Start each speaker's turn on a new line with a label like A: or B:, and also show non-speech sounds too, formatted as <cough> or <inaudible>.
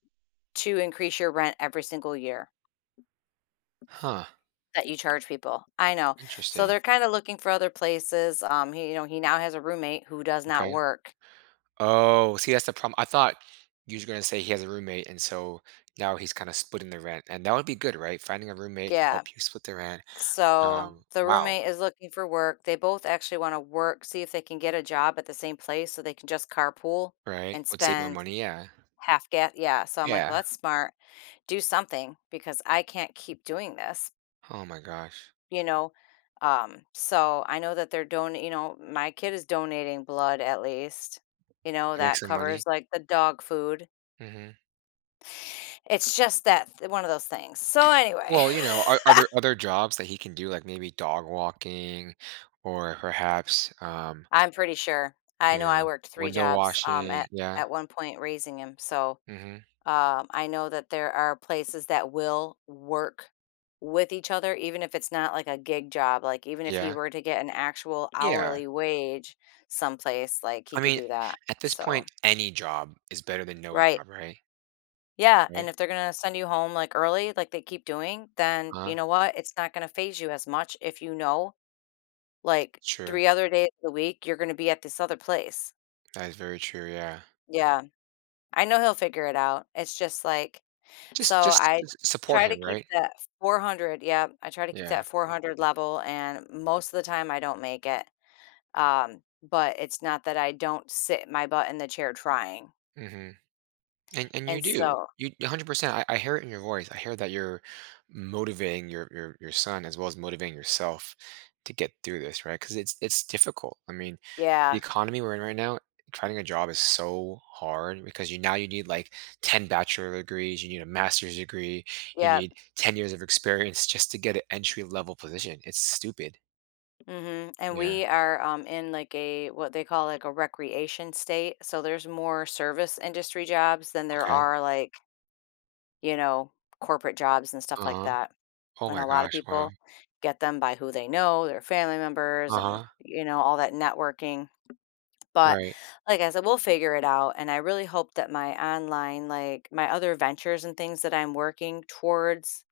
A: To increase your rent every single year
B: Huh.
A: that you charge people. I know. So
B: Interesting.
A: they're kinda looking for other places. Um, he you know he now has a roommate who does not
B: Okay.
A: work.
B: Oh, see that's the problem, I thought you were just gonna say he has a roommate, and so now he's kinda splitting the rent, and that would be good, right? Finding a roommate to
A: Yeah.
B: help you split the rent.
A: So,
B: Um,
A: the
B: wow.
A: roommate is looking for work, they both actually wanna work see if they can get a job at the same place so they can just carpool
B: Right,
A: and
B: would save more
A: spend
B: money, yeah.
A: half ga Yeah, so I'm like, "Well,
B: Yeah.
A: that's smart. Do something because I can't keep doing this."
B: Oh my gosh.
A: You know? Um, so I know that they're donat you know, my kid is donating blood at least. You know,
B: Make
A: that
B: some
A: covers,
B: money?
A: like, the dog food.
B: Mhm.
A: It's just that th one of those things, so anyway
B: Well, you know, are are there
A: <laughs>
B: other jobs that he can do, like, maybe dog walking or perhaps, um
A: I'm pretty sure. I
B: you
A: know I
B: know,
A: worked 3
B: window
A: jobs, um,
B: washing
A: at
B: yeah?
A: at one point raising him. So,
B: Mhm.
A: uh, I know that there are places that will work with each other, even if it's not like a gig job. Like, even if he
B: Yeah?
A: were to get an actual
B: Yeah.
A: hourly wage someplace, like, he
B: I
A: could
B: mean,
A: do that.
B: at this
A: So
B: point, any job is better than no
A: Right.
B: job, right?
A: Yeah, and
B: Right?
A: if they're gonna send you home, like, early, like they keep doing, then, you
B: Uh-huh.
A: know what? It's not gonna phase you as much if you know, like,
B: True.
A: 3 other days a week, you're gonna be at this other place.
B: That is very true, yeah.
A: Yeah. I know he'll figure it out. It's just, like
B: Just
A: so
B: just
A: I
B: just support
A: try to
B: him,
A: keep
B: right?
A: that 400 Yep. I try to keep
B: Yeah.
A: that 400 level, and most of the time I don't make it. Um, but it's not that I don't sit my butt in the chair trying.
B: Mhm. And and you
A: And
B: do.
A: so
B: You 100%, I I hear it in your voice, I hear that you're motivating your your your son as well as motivating yourself to get through this, right? 'Cause it's it's difficult. I mean, the
A: Yeah.
B: economy we're in right now, trying a job is so hard because you now you need, like, 10 bachelor degrees, you need a master's degree, you
A: Yep.
B: need 10 years of experience just to get an entry level position, it's stupid.
A: Mhm. And
B: Yeah.
A: we are, um, in, like, a what they call, like, a recreation state. So there's more service industry jobs than there
B: Okay.
A: are like you know, corporate jobs and stuff like
B: Uh-huh.
A: that.
B: Oh
A: And a
B: my
A: lot of
B: gosh, wow.
A: people get them by who they know, their family members, and,
B: Uh-huh.
A: you know, all that networking. But,
B: Right.
A: like I said, we'll figure it out. And I really hope that my online, like my other ventures and things that I'm working towards